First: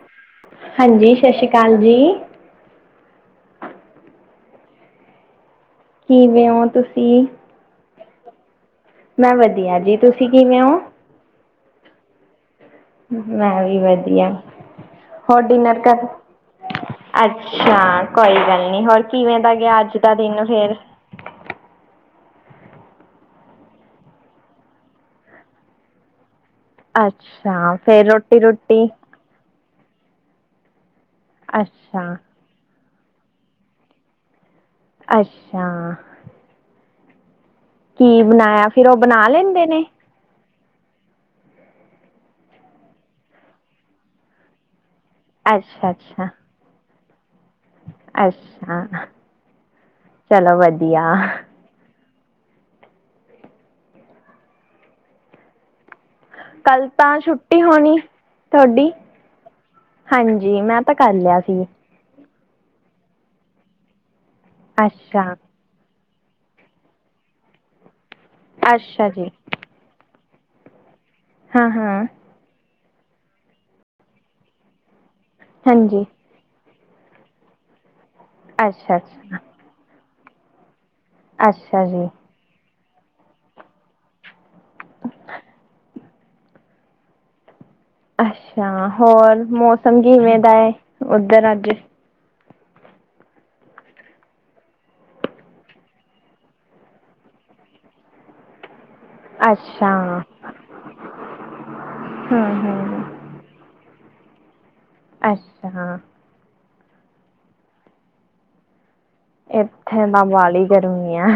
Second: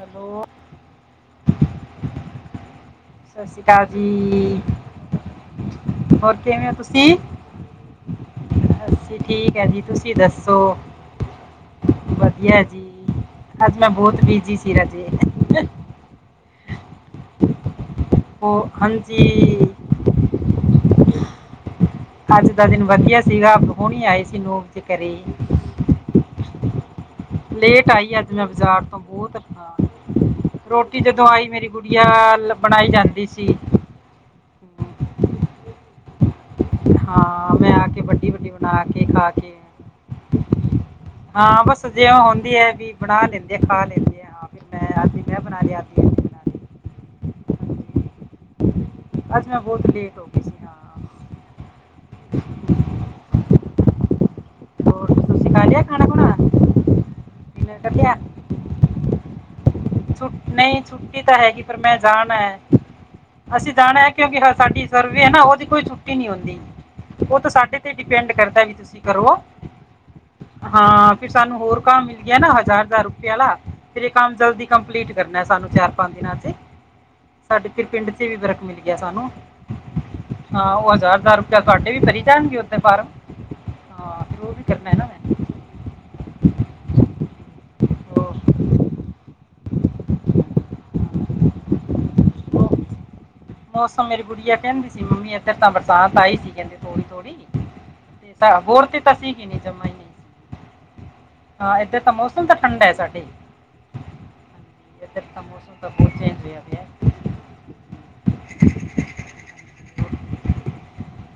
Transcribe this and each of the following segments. Hello. ਹਾਂਜੀ ਸ਼ਸ਼ ਸ਼੍ਰੀ ਕਾਲ ਜੀ। ਸਤਿ ਸ਼੍ਰੀ ਅਕਾਲ ਜੀ ਹੋਰ ਕਿਵੇਂ ਔ ਤੁਸੀਂ ਅਸੀ ਮੈਂ ਠੀਕ ਐ ਵਧੀਆ ਜੀ ਤੁਸੀਂ ਦੱਸੋ ਕਿਵੇਂ ਹੋ ਵਦੀਆ ਜੀ ਮੈਂ ਵੀ ਅੱਜ ਮੈਂ ਬਹੁਤ ਵਦੀਆ ਬਿਜੀ ਸੀ ਰਾਜੇ ਹੋਰ ਡਿਨਰ ਕਰ ਅੱਛਾ, ਕੋਈ ਉਹ ਗੱਲ ਨੀ ਹੋਰ ਹਾਂਜੀ ਕਿਵੇਂ ਦਾ ਗਿਆ ਅੱਜ ਦਾ ਦਿਨ ਫੇਰ ਅੱਜ ਦਾ ਦਿਨ ਵਦੀਆ ਸੀਗਾ ਪਰੋਣੇ ਆਏ ਸੀ ਨੋ ਵਜੇ ਘਰੇ। ਅੱਛਾ ਲੇਟ ਫੇਰ ਆਈ ਅੱਜ ਰੋਟੀ ਮੈਂ ਬਾਜ਼ਾਰ ਰੋਟੀ ਤੋਂ ਬਹੁਤ ਹਾਂ ਰੋਟੀ ਜਦੋਂ ਆਈ ਮੇਰੀ ਗੁੜੀਆ ਅੱਛਾ ਬਣਾਈ ਜਾਂਦੀ ਸੀ ਅੱਛਾ। ਹਾਂ ਮੈਂ ਆ ਕੇ ਕੀ ਵੱਡੀ ਵੱਡੀ ਬਣਾਇਆ ਬਨਾ ਫਿਰ ਉਹ ਕੇ ਬਣਾ ਖਾ ਕੇ ਲੈਂਦੇ ਨੇ ਹਾਂ ਬਸ ਜੇ ਉਹ ਹੁੰਦੀ ਹੈ ਵੀ ਬਣਾ ਲੈਂਦੇ ਆ ਖਾ ਲੈਂਦੇ ਆ ਹਾਂ ਮੈਂ ਅੱਜ। ਅੱਛਾ-ਅੱਛਾ। ਅੱਛਾ, ਅੱਜ ਮੈਂ ਬਹੁਤ ਲੇਟ ਹੋ ਗਈ ਸੀ ਚਲੋ ਵਧੀਆ। ਹਾਂ ਹੋਰ ਤੁਸੀਂ ਖਾ ਲਿਆ ਖਾਨਾ-ਖੂਨਾ ਕੱਲ ਤਾਂ ਛੁੱਟੀ ਹੋਨੀ ਤੁਹਾਡੀ ਛੁੱ ਹਾਂਜੀ ਨਹੀਂ ਮੈਂ ਕਰ ਛੁੱਟੀ ਤਾਂ ਲਿਆ ਹੈਗੀ ਸੀ ਪਰ ਮੈਂ ਜਾਨਾ ਏ ਅਸੀਂ ਜਾਨਾ ਏ ਕਿਉਂਕਿ ਸਾਡੀ ਸਰਵੇ ਐ ਅੱਛਾ ਨਾ ਉਹਦੀ ਕੋਈ ਛੁੱਟੀ ਨਹੀਂ ਹੁੰਦੀ ਉਹ ਤਾਂ ਸਾਡੇ ਡਿਪੈਂਡ ਕਰਦਾ ਵੀ ਤੁਸੀਂ ਅੱਛਾ ਜੀ ਕਰੋ ਹਾਂ ਫਿਰ ਸਾਨੂੰ ਹਾਂ ਹੋਰ ਹਾਂ ਕੰਮ ਮਿਲਦਾ ਯਹ ਨਾ ਹਜ਼ਾਰ-ਹਜ਼ਾਰ ਰੁਪਏ ਆਲਾ ਫਿਰ ਇਹ ਕੰਮ ਜਲਦੀ ਕੰਪਲੀਟ ਕਰਨਾ ਸਾਨੂੰ ਚਾਰ ਹਾਂਜੀ ਪੰਜ ਦਿਨਾਂ ਤੇ ਸਾਡੇ ਫਿਰ ਪਿੰਡ ਚ ਵੀ ਵਰਕ ਮਿਲ ਗਿਆ। ਅੱਛਾ ਸਾਨੂੰ ਅੱਛਾ ਹਾਂ ਉਹ ਹਜਾਰ ਹਜਾਰ ਰੂਪਆ ਅੱਛਾ ਤੁਹਾਡੇ ਵੀ ਜੀ ਭਰੀ ਜਾਣਗੇ ਉਦੇ ਫਾਰਮ ਹਾਂ ਉਹ ਵੀ ਕਰਨਾ ਹੈ ਨਾ ਮੈਂ [inaudible] ਉਹ- ਅੱਛਾ ਹੋਰ ਮੌਸਮ ਕਿਵੇਂ ਦਾ ਏ ਉੱਧਰ ਅੱਜ ਉਹ ਮੌਸਮ ਮੇਰੀ ਗੁੜੀਆ ਕਹਿੰਦੀ ਸੀ ਮੰਮੀ ਏਧਰ ਤਾਂ ਬਰਸਾਤ ਆਈ ਸੀ ਕਹਿੰਦੇ ਥੋੜੀ-ਥੋੜੀ ਤਾਂ ਹੋਰ ਤੇ ਤਾਂ ਸੀਗੀ ਨੀ ਜਮਾ ਅੱਛਾ ਈ ਹਾਂ ਏਧਰ ਤਾਂ ਹੂੰ ਮੌਸਮ ਤਾਂ ਠੰਡਾ ਏ ਹੂੰ ਸਾਡੇ ਏਧਰ ਤਾਂ ਮੌਸਮ ਤਾਂ ਅੱਛਾ ਬਹੁਤ ਚੇਂਜ ਹੋਇਆ ਪੇਆ ਏਥੇ ਤਾਂ ਬਾਲੀ ਗਰਮੀ ਆ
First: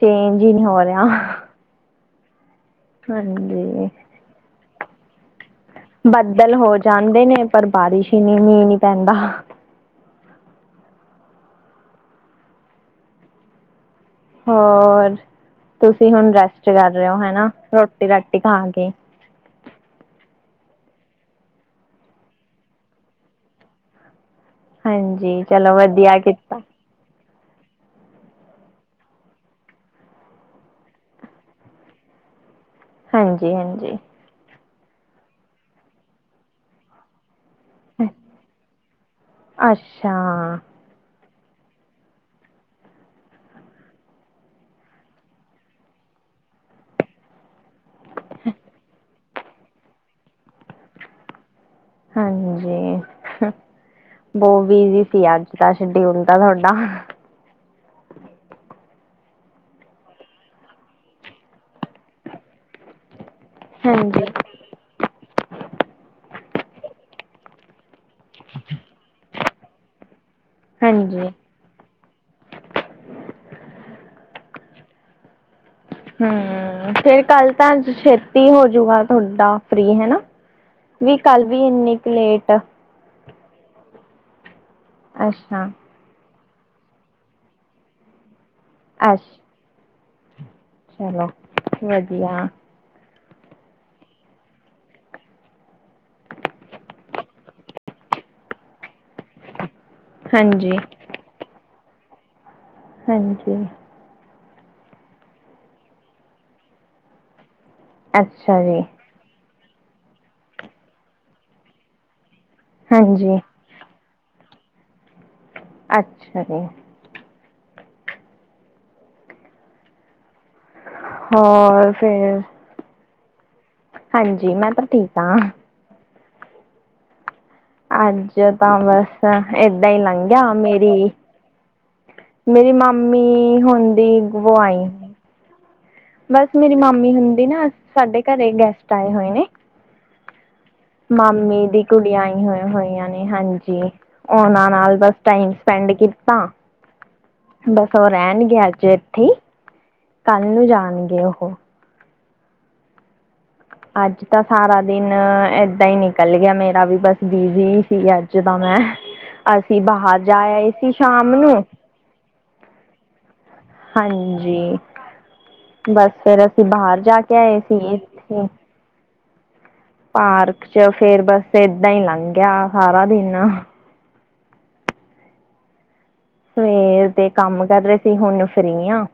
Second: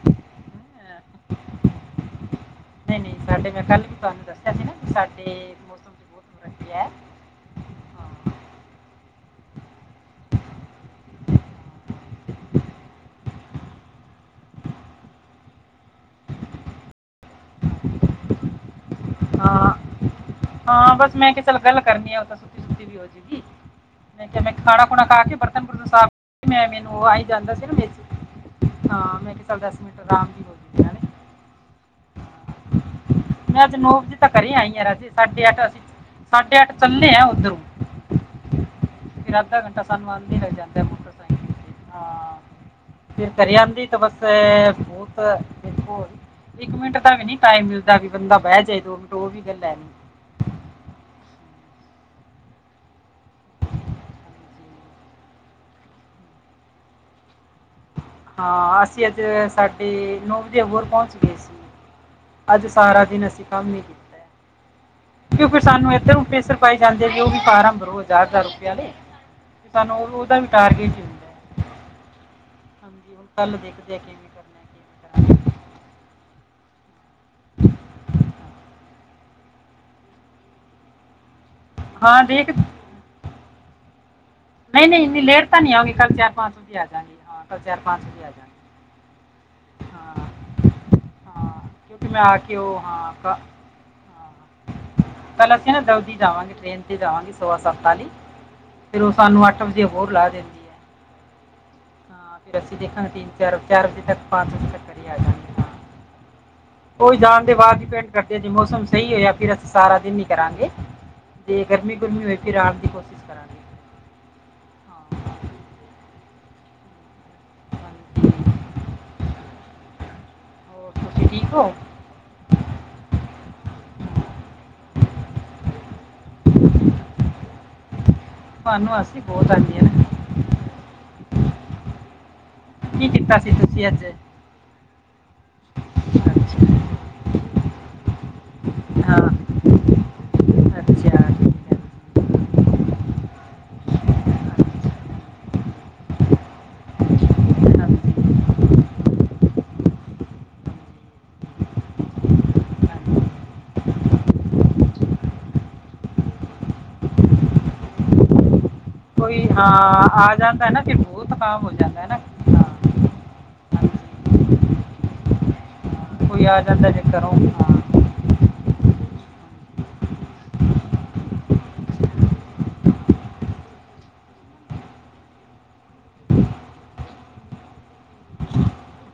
ਚੇਂਜ ਈ ਨੀ ਹੋ ਰਿਹਾ ਨਈ-ਨਈ ਸਾਡੇ ਮੈਂ ਕੱਲ ਹਾਂਜੀ ਵੀ ਤੁਹਾਨੂੰ ਦੱਸਿਆ ਸੀ ਨਾ ਵੀ ਸਾਡੇ ਮੌਸਮ 'ਚ ਬਹੁਤ ਬੱਦਲ ਫਰਕ ਹੋ ਹੈ ਜਾਂਦੇ ਨੇ, ਪਰ ਹਾਂ ਬਾਰਿਸ਼ ਈ ਨੀ, ਮੀਂਹ ਨੀ ਪੈਂਦਾ ਹੋਰ ਤੁਸੀਂ ਹੁਣ ਰੈਸਟ ਕਰ ਰੇਓ ਹੈਨਾ ਰੋਟੀ ਰਾਟੀ ਖਾ ਕੇ ਹਾਂ, ਹਾਂ ਬਸ ਮੈਂ ਕਿਹਾ ਚੱਲ ਗੱਲ ਕਰਨੀ ਆ ਉਹ ਤਾਂ ਸੁੱਤੀ-ਸੁੱਤੀ ਵੀ ਹੋਜੂਗੀ ਮੈਂ ਕਿਆ ਮੈਂ ਖਾਣ- ਖੂਣਾ ਖਾ ਕੇ ਹਾਂਜੀ ਚਲੋ ਬਰਤਨ-ਬੁਰਤਨ ਵਧੀਆ ਸਾਫ਼ ਕੀਤਾ ਮੈਂ ਉਹ ਆਈ ਜਾਂਦਾ ਸੀ ਨਾ ਵਿੱਚ ਹਾਂ ਮੈਂ ਕਿਹਾ ਚੱਲ ਦਸ ਮਿੰਟ ਆਰਾਮ ਜੀ ਹੋ ਜੂਗੀ ਨਾਲੇ ਹਾਂਜੀ ਮੈਂ ਅੱਜ ਨੌ ਹਾਂਜੀ ਵਜੇ ਤਾਂ ਘਰੇ ਆਈ ਆ ਰਾਜੇ ਸਾਢੇ ਅੱਠ ਅਸੀਂ ਸਾਢੇ ਅੱਠ ਚੱਲੇ ਆ ਉੱਧਰੋਂ ਫਿਰ ਅੱਧਾ ਘੰਟਾ ਸਾਨੂੰ ਅੱਛਾ ਆਂਦੇ ਲੱਗ ਜਾਂਦੇ ਏ ਮੋਟਰਸਾਈਕਲ ਤੇ ਹਾਂ ਫਿਰ ਘਰੇ ਆਂਦੀ ਤਾਂ ਬਸ ਐ ਬੋਤ ਦੇਖੋ ਇੱਕ ਮਿੰਟ ਦਾ ਵੀ ਨੀ ਟਾਈਮ ਮਿਲਦਾ ਵੀ ਬੰਦਾ ਬਹਿ ਜੇ ਦੋ ਮਿੰਟ ਉਹ ਵੀ ਗੱਲ ਐ ਨੀ ਹਾਂਜੀ, ਬੋਅ ਬਿਜੀ ਸੀ ਅੱਜ ਦਾ ਸ਼ਡਿਊਲ ਦਾ ਥੋਡਾ ਹਾਂ ਅਸੀਂ ਅੱਜ ਸਾਢੇ ਨੌ ਵਜੇ ਹੋਰ ਪਹੁੰਚ ਗਏ ਸੀ ਅੱਜ ਸਾਰਾ ਦਿਨ ਅਸੀਂ ਕੰਮ ਈ ਕੀਤਾ ਐ ਹਾਂਜੀ ਕਿਉਂ ਫਿਰ ਸਾਨੂੰ ਏਧਰੋ ਪਰੇਸਰ ਪਾਏ ਜਾਂਦੇ ਜੋ ਵੀ ਫਾਰਮ ਭਰੋ ਹਜ਼ਾਰ-ਹਜਾਰ ਰੁਪਏ ਆਲੇ ਸਾਨੂੰ ਉਹ ਉਹਦਾ ਵੀ ਹੁੰਦਾ ਹਾਂਜੀ। ਹੈ ਹਾਂਜੀ ਹੁਨ ਕੱਲ ਦੇਖਦੇ ਆ ਕਿਵੇਂ ਕਰਨਾ ਹੈ, ਕਿਵੇਂ ਕਰਾਂਗੇ ਹੂੰ ਫੇਰ ਕੱਲ ਤਾਂ ਛੇਤੀ ਹੋ ਜੂਗਾ ਥੋਡਾ ਫਰੀ ਹੈਨਾ। ਨੀ ਕੱਲ ਵੀ ਇੰਨੀ ਕ ਹਾਂ ਦੇਖ ਲੇਟ ਨਈ-ਨਈ ਇੰਨੀ ਲੇਟ ਤਾਂ ਅੱਛਾ ਨੀ ਆਵਾਗੀ ਕੱਲ੍ਹ ਚਾਰ-ਪੰਜ ਵਜੇ ਆ ਜਾਗੀ ਹਾਂ ਕੱਲ ਚਾਰ-ਪੰਜ ਵਜੇ ਆ ਜਾਗੇ। ਅੱਛ ਹਾਂ, ਚਲੋ ਹਾਂ ਕਿਉਂਕਿ ਮੈਂ ਆ ਵਧੀਆ ਕੇ ਉਹ ਹਾਂ ਹਾਂ ਕੱਲ ਅਸੀਂ ਨਾ ਜਲਦੀ ਜਾਵਾਂਗੇ ਟ੍ਰੇਨ 'ਤੇ ਜਾਵਾਂਗੇ ਸੋਵਾ ਸੱਤ ਆਲੀ, ਫੇਰ ਉਹ ਸਾਨੂੰ ਅੱਠ ਵਜੇ ਅਬੋਹਰ ਲਾ ਦਿੰਦੀ ਐ, ਹਾਂਜੀ ਹਾਂ ਫਿਰ ਅਸੀਂ ਦੇਖਾਂਗੇ ਹਾਂਜੀ ਤਿੰਨ-ਚਾਰ, ਚਾਰ ਵਜੇ ਤੱਕ ਪੰਜ ਵਜੇ ਕਰੇ ਉਹ ਜਾਣ ਦੇ ਬਾਅਦ ਈ ਪੇਡ ਕੱਟੇ ਜੇ ਅੱਛਾ ਜੀ ਮੌਸਮ ਸਈ ਹੋਇਆ ਫਿਰ ਅਸ ਸਾਰਾ ਦਿਨ ਈ ਕਰਾਂਗੇ ਜੇ ਗਰਮੀ-ਗੁਰਮੀ ਹੋਈ ਫਿਰ ਆਣ ਦੀ ਕੋਸ਼ਿਸ਼ ਹਾਂਜੀ ਕਰਾਂਗੇ। ਹਾਂ ਅੱਛਾ ਜੀ। ਹਾਂਜੀ ਹੋਰ ਤੁਸੀਂ ਠੀਕ ਹੋ ਹੋਰ ਫੇਰ ਹਾਂਜੀ ਮੈਂ ਤਾਂ ਠੀਕ ਆ। [inaudible] ਅੱਜ ਤਾਂ ਤੁਹਾਨੂੰ ਅਸੀਂ ਬਸ ਬਹੁਤ ਆਉਂਦੀ ਹੈ ਏਦਾਂ ਈ ਨਾ ਲੰਘ ਗਿਆ ਮੇਰੀ ਮੇਰੀ ਕੀ ਕੀਤਾ ਸੀ ਮਾਮੀ ਤੁਸੀਂ ਅੱਜ ਹੁੰਦੀ ਜਦੋ ਆਏ ਅਨ। ਬਸ ਅੱਛਾ ਮੇਰੀ ਮਾਮੀ ਹੁੰਦੀ ਨਾ ਸਾਡੇ ਘਰੇ ਗੈਸਟ ਆਏ ਹਾਂ ਹੋਏ ਨੇ ਅੱਛਾ ਠੀਕ ਮਾਮੀ ਹੈ ਦੀ ਕੁੜੀ ਆਈ ਹੋ ਹੋਈਆਂ ਨੇ ਹਾਂਜੀ ਉਹਨਾਂ ਅੱਛਾ, ਨਾਲ ਬਸ ਟਾਈਮ ਸਪੈਂਡ ਕੀਤਾ ਬਸ ਉਹ ਹਾਂਜੀ, ਰਹਿਣਗੇ ਅੱਜ ਏਥੇ, ਕੱਲ ਨੂੰ ਜਾਣਗੇ ਉਹ। ਹਾਂਜੀ। ਅੱਜ ਤਾਂ ਸਾਰਾ ਦਿਨ ਏਦਾਂ ਈ ਨਿੱਕਲ ਗਿਆ ਮੇਰਾ ਵੀ ਬਸ ਬਿਜੀ ਈ ਸੀ ਅੱਜ ਤਾਂ ਮੈਂ। ਕੋਈ ਹਾਂ ਅਸੀਂ ਬਾਹਰ ਆ ਜਾ ਜਾਂਦਾ ਆਏ ਹੈ ਨਾ ਸੀ ਫਿਰ ਬਹੁਤ ਸ਼ਾਮ ਨੂੰ ਕੰਮ ਹੋ ਜਾਂਦਾ ਹੈ ਨਾ ਹਾਂ, ਹਾਂਜੀ, ਬਸ ਹਾਂ, ਫੇਰ ਕੋਈ ਆ ਅਸੀਂ ਜਾਂਦਾ ਬਾਹਰ ਜੇ ਜਾ ਕਰੋ ਕੇ ਆਏ ਸੀ ਹਾਂ ਇੱਥੇ ਪਾਰਕ 'ਚ ਫੇਰ ਬਸ ਏਦਾਂ ਈ ਲੰਘ ਗਿਆ ਸਾਰਾ ਦਿਨ। ਸਵੇਰ ਦੇ ਕੰਮ ਕਰ ਰਹੇ ਸੀ ਹੁਣ ਫਰੀ ਆ।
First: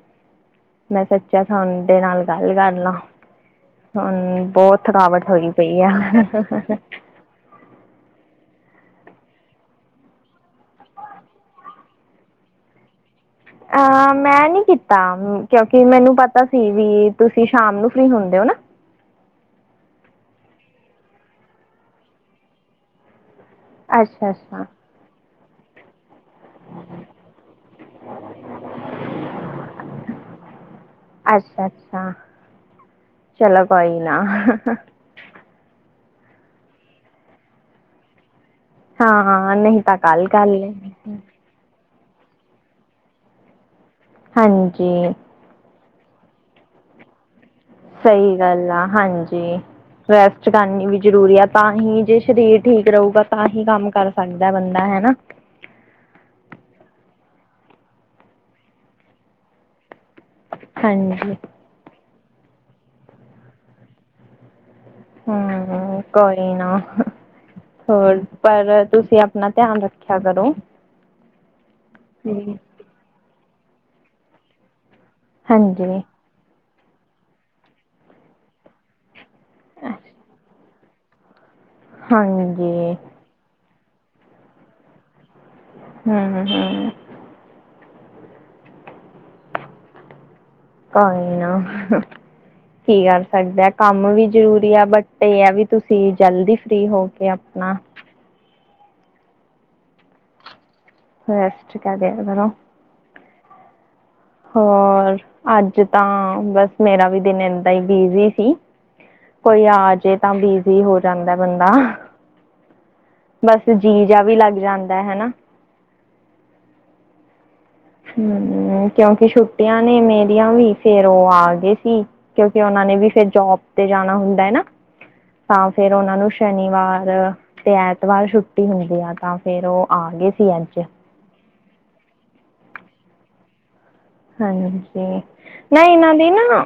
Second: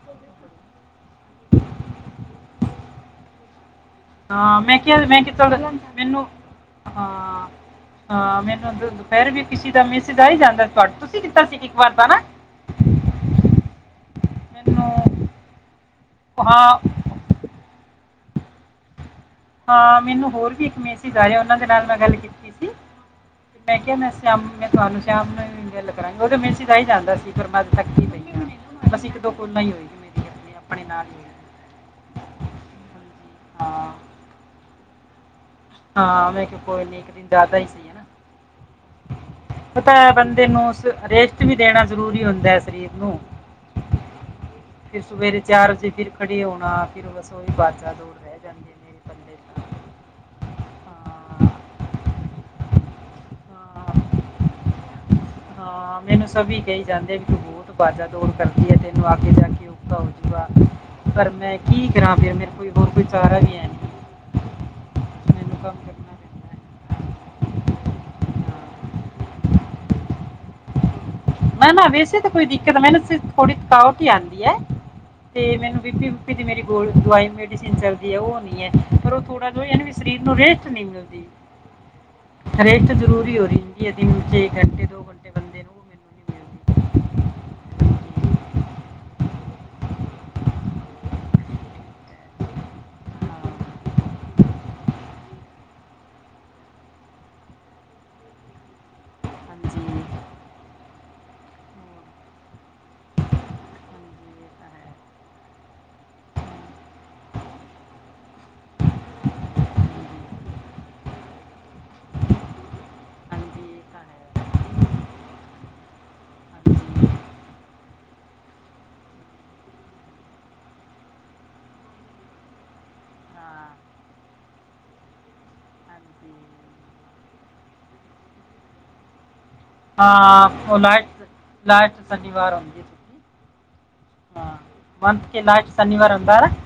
ਮੈਂ ਸੱਚਿਆ ਥੋਹਡੇ ਨਾਲ ਗੱਲ ਕਰ ਲਾ। ਹੁਣ ਹਾਂ ਮੈਂ ਬੋਤ ਕਿਹਾ ਮੈਂ ਥਕਾਵਟ ਕਿ ਹੋਈ ਚਲ ਪਈ ਆ। ਮੈਨੂੰ ਹਾਂ ਹਾਂ ਮੈਨੂੰ ਦੁਪਹਿਰ ਵੀ ਕਿਸੀ ਦਾ ਮੈਸਜ ਆ ਈ ਜਾਂਦਾ ਤੁਹਡ ਤੁਸੀਂ ਕੀਤਾ ਸੀ ਇੱਕ ਵਾਰ ਤਾਂ ਨਾ। [inaudible] ਅ ਮੈਂ ਨੀ ਮੈਨੂੰ ਕੀਤਾ ਕਿਉਂਕਿ ਮੈਨੂੰ ਪਤਾ ਸੀ ਹਾਂ ਵੀ ਤੁਸੀਂ ਸ਼ਾਮ ਨੂੰ ਫ੍ਰਰੀ ਹੋਂਦੇ ਓ ਨਾ। ਹਾਂ ਮੈਨੂੰ ਹੋਰ ਵੀ ਇੱਕ ਮੇਸੇਜ ਆਯਾ ਉਨਾਂ ਦੇ ਨਾਲ ਮੈਂ ਗੱਲ ਕੀਤੀ ਸੀ ਤੇ ਮੈਂ ਕਿਯਾ ਮੇ ਅੱਛਾ ਸਯਾਮ ਅੱਛਾ ਮੈਂ ਤੁਆਨੂੰ ਸ਼ਾਮ ਨੂੰ ਈ ਗੱਲ ਕਰਾਂਗੀ ਉਦੇ ਮੇਸਜ ਆਈ ਜਾਂਦਾ ਸੀ ਪਰ ਮੈਂ ਥੱਕੀ ਪਈ ਆ। ਬਸ ਇੱਕ- ਦੋ ਕੋਲਾਂ ਈ ਹੋਏਗੀ ਮੇਰੀ ਆਪਣੇ- ਆਪਣੇ ਨਾਲ ਈ ਅੱਛਾ, ਅੱਛਾ ਚਲੋ ਹਾਂ ਕੋਈ ਨਾ ਹਾਂ ਮੈਂ ਕਿਯਾ ਕੋਈ ਨੀ ਇੱਕ ਦਿਨ ਜ਼ਾਦਾ ਈ ਸਈ ਹੈਨਾ ਹਾਂ ਨਹੀਂ ਪਤਾ ਤਾਂ ਏ ਕੱਲ ਕਰ ਬੰਦੇ ਨੂੰ ਸ ਲੈਣੀ ਰੇਸ ਰੇਸਟ ਵੀ ਦੇਣਾ ਜ਼ਰੂਰੀ ਹੁੰਦਾ ਏ ਸਰੀਰ ਨੂੰ, ਫਿਰ ਹਾਂਜੀ ਸਵੇਰੇ ਚਾਰ ਵਜੇ ਫਿਰ ਖੜੇ ਹੋਣਾ ਫਿਰ ਰਸੋਈ ਦਾ ਸਹੀ ਗੱਲ ਆ ਹਾਂਜੀ, ਰੈਸਟ ਕਰਨੀ ਵੀ ਜ਼ਰੂਰੀ ਆ ਤਾਂ ਹੀ ਜੇ ਸ਼ਰੀਰ ਠੀਕ ਰਉਗਾ ਤਾਂਹੀ ਹਾਂ ਕੰਮ ਹਾਂ ਕਰ ਸਗਦਾ ਬੰਦਾ ਹੈਨਾ। ਹਾਂ ਮੈਨੂੰ ਸਬੀ ਕਹੀ ਜਾਂਦੇ ਵੀ ਤੂੰ ਬੋਤ ਬਾਜ਼ਾ ਦੌੜ ਕਰਦੀਏ ਤੈਨੂੰ ਆਗੇ ਜਾ ਕੇ ਉਖਾ ਹੋ ਉਗਾ ਪਰ ਹਾਂਜੀ ਮੈਂ ਕੀ ਕਰਾਂ ਫਿਰ ਮੇਰੇ ਕੋਈ ਹੋਰ ਕੋਈ ਚਾਰਾ ਵੀ ਹੈਨੀ ਕੰਮ ਕਰ ਹੂੰ ਕੋਈ ਨਾ ਹੋਰ ਪਰ ਹਾਂ। ਤੁਸੀਂ ਆਪਨਾ ਧਿਆਨ ਰੱਖਿਆ ਕਰੋ ਨਾ, ਨਾ ਵੈਸੇ ਤਾਂ ਕੋਈ ਜੀ ਦਿੱਕਤ, ਮੈਨੂੰ ਥੋੜੀ ਥਕਾਓਟ ਈ ਆਂਦੀ ਏ ਤੇ ਮੈਨੂੰ ਹਾਂਜੀ ਬੀਪੀ ਦੀ ਮੇਰੀ ਗੋਲੀ ਦਵਾਈ ਮੈਡੀਸਿਨ ਚਲਦੀ ਏ, ਉਹ ਔ ਨੀ ਏ, ਪਰ ਉ ਥੋੜਾ ਜੋ ਐਨ ਵੀ ਸਰੀਰ ਨੂੰ ਰੇ ਰੈਸੱਟ ਨਈ ਮਿਲਦੀ, ਰੈਸਟ ਹਾਂਜੀ ਜ਼ਰੂਰੀ ਹੋ ਰਿੰਦੀ ਏ ਦਿਨ ਵਿਚ ਏਕ ਘੰਟੇ ਦੋ ਹਾਂ ਹਾਂ ਹਾਂ ਹਾਂਜੀ ਕੋਈ ਨਾ ਕੀ ਕਰ ਸਗਦੇ ਆ, ਕੰਮ ਵੀ ਜ਼ਰੂਰੀ ਆ ਬਟ ਏ ਵੀ ਤੁਸੀਂ ਜਲਦੀ ਫ੍ਰੀ ਹੋ ਕੇ ਆਪਨਾ ਹਾਂ। ਹਾਂਜੀ ਰੇਸਟ ਹੋਰ ਕਰਿਆਂ ਕਰੋ ਹਾਂਜੀ ਇਹ ਤਾਂ ਹੈ ਹੋਰ ਅੱਜ ਤਾਂ ਬਸ ਮੇਰਾ ਵੀ ਦਿਨ ਏਦਾਂ ਈ ਬਿਜ਼ੀ ਸੀ ਕੋਈ ਆ ਜੇ ਤਾਂ ਬਿਜੀ ਹੋ ਜਾਂਦਾ ਏ ਬੰਦਾ ਹਾਂਜੀ ਬਸ ਹਾਂਜੀ ਇਹ ਤਾਂ ਜੀ ਜ਼ਾ ਵੀ ਹੈ ਲੱਗ ਜਾਂਦਾ ਹੈਨਾ ਹਾਂਜੀ ਹੁ ਕਿਉਂਕਿ ਛੁੱਟੀਆਂ ਨੇ ਮੇਰੀਆਂ ਵੀ, ਫੇਰ ਉ ਆ ਗਏ ਸੀ ਕਿਉਂਕਿ ਉਨਾ ਨੇ ਵੀ ਫੇਰ ਜੋਬ ਹਾਂ ਤੇ ਜਾਣਾ ਹੁੰਦਾ ਏ ਨਾ ਤਾਂ ਫੇਰ ਉਨਾਂ ਨੂੰ ਹਾਂਜੀ ਸ਼ਨੀਵਾਰ ਤੇ ਐਤਵਾਰ ਛੁੱਟੀ ਹੁੰਦੀ ਆ ਤਾਂ ਫੇਰ ਉ ਹਾਂ ਉ ਲਾਸਟ ਲਾਸਟ ਸ਼ਨੀਵਾਰ ਹੁੰਦੀ ਏ ਹਾਂਜੀ, ਨਈ ਇਨਾਂ ਦੀ ਨਾ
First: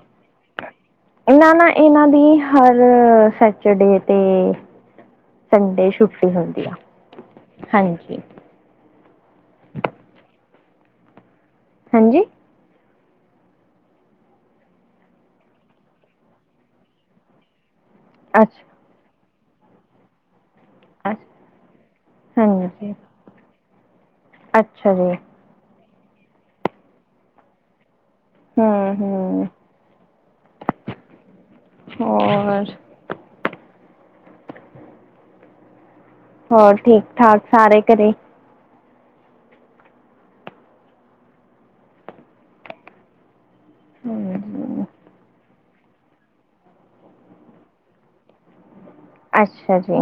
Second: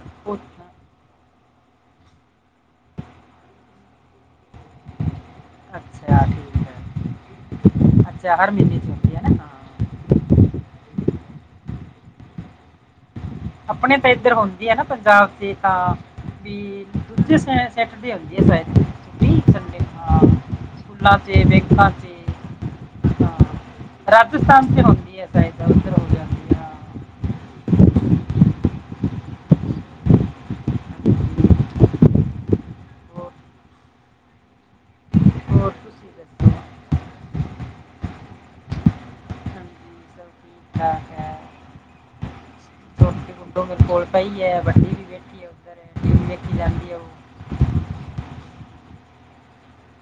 ਇਨਾ ਨਾ, ਇਨਾਂ ਦੀ ਹਰ ਸੈਟਰਡੇ ਤੇ ਸੰਡੇ ਛੁੱਟੀ ਹੁੰਦੀ ਆ। ਹਾਂਜੀ ਚਾਰ ਮਹੀਨੇ 'ਚ ਹਾਂਜੀ ਆਪਣੇ ਤੇ ਇੱਦਰ ਹੁੰਦੀ ਐ ਨਾ, ਪੰਜਾਬ 'ਚ ਤਾਂ ਵੀ ਦੂਜੇ ਸ਼ਹਿਰ ਸੈਟਰਡੇ ਹੁੰਦੀ ਏ ਅੱਛਾ ਸ਼ਾਇਦ, ਵੀ ਸੰਡੇ ਹਾਂ ਅੱਛਾ ਹਾਂਜੀ [unintelligible] ਰਾਜਸਥਾਨ ਚ ਅੱਛਾ ਜੀ ਹੋਂਦੀ ਯਾ ਫਿਰ ਏਦਰ ਉੱਧਰ ਹੋ ਜਾਂਦੀਆਂ ਹੂ ਹੂ ਹੋਰ ਹੋਰ ਹੋਰ ਤੁਸੀਂ ਦੱਸੋ ਹੋਰ ਠੀਕ ਠਾਕ ਸਾਰੇ ਘਰੇ? ਹਾਂਜੀ ਸਭ ਠੀਕ ਠਾਕ ਹੈ ਹੋਰ ਪਈ ਏ, ਹੂੰ ਵੱਡੀ ਵੀ ਬੇਟੀ ਉਦਰ ਏ, ਟੀ ਵੀ ਵੇਖੀ ਜਾਂਦੀ ਏ ਓ ਅੱਛਾ ਜੀ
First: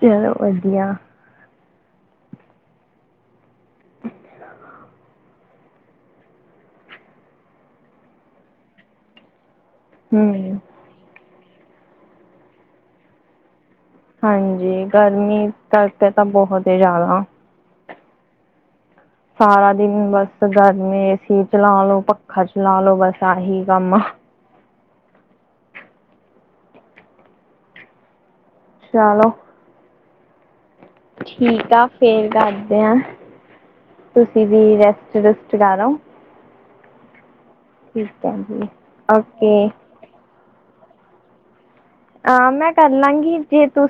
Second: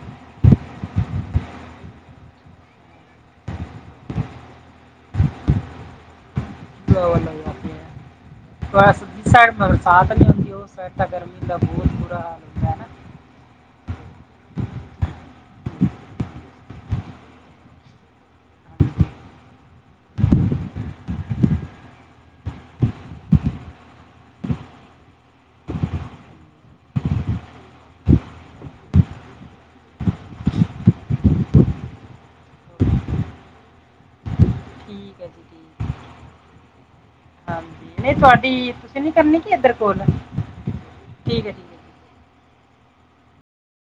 ਚਲੋ ਵਦੀਆ [inaudible] [unintelligible] ਸਾਥ ਨੀ ਹੁੰਦੀ ਹੂੰ ਉ ਸਾਡੇ ਤਾ ਗਰਮੀ ਦਾ ਬਹੁਤ ਬੁਰਾ ਹਾਲ ਏ। ਹਾਂਜੀ ਗਰਮੀ ਕਰਕੇ ਤਾਂ ਬਹੁਤ ਈ ਜ਼ਿਆਦਾ। ਹਾਂਜੀ। ਸਾਰਾ ਦਿਨ ਬਸ ਗਰਮੀ ਏ ਸੀ ਚਲਾ ਲੋੋ, ਪੱਖਾ ਚਲਾ ਲੋੋ ਬਸ ਆਹੀ ਕੰਮ ਆ। ਚਲੋ। ਠੀਕ ਆ ਫੇਰ ਕਰਦੇ ਆਂ, ਤੁਸੀਂ ਵੀ ਰੈਸਟ ਠੀਕ ਹੈ ਜੀ ਰੁਸਟ ਕਰ ਠੀਕ ਆਓ। ਨਈ ਠੀਕ ਹੈ ਜੀ ਤੁਹਾਡੀ, ਤੁਸੀਂ ਨੀ ਕਰਨੀ ਕੀ ਓਕੇ ਏਧਰ ਕੋਲ ਆ, ਠੀਕ ਏ ਠੀਕ‌। ਅ ਮੈਂ ਕਰ ਲਾਂਗੀ, ਜੇ ਤੁਸ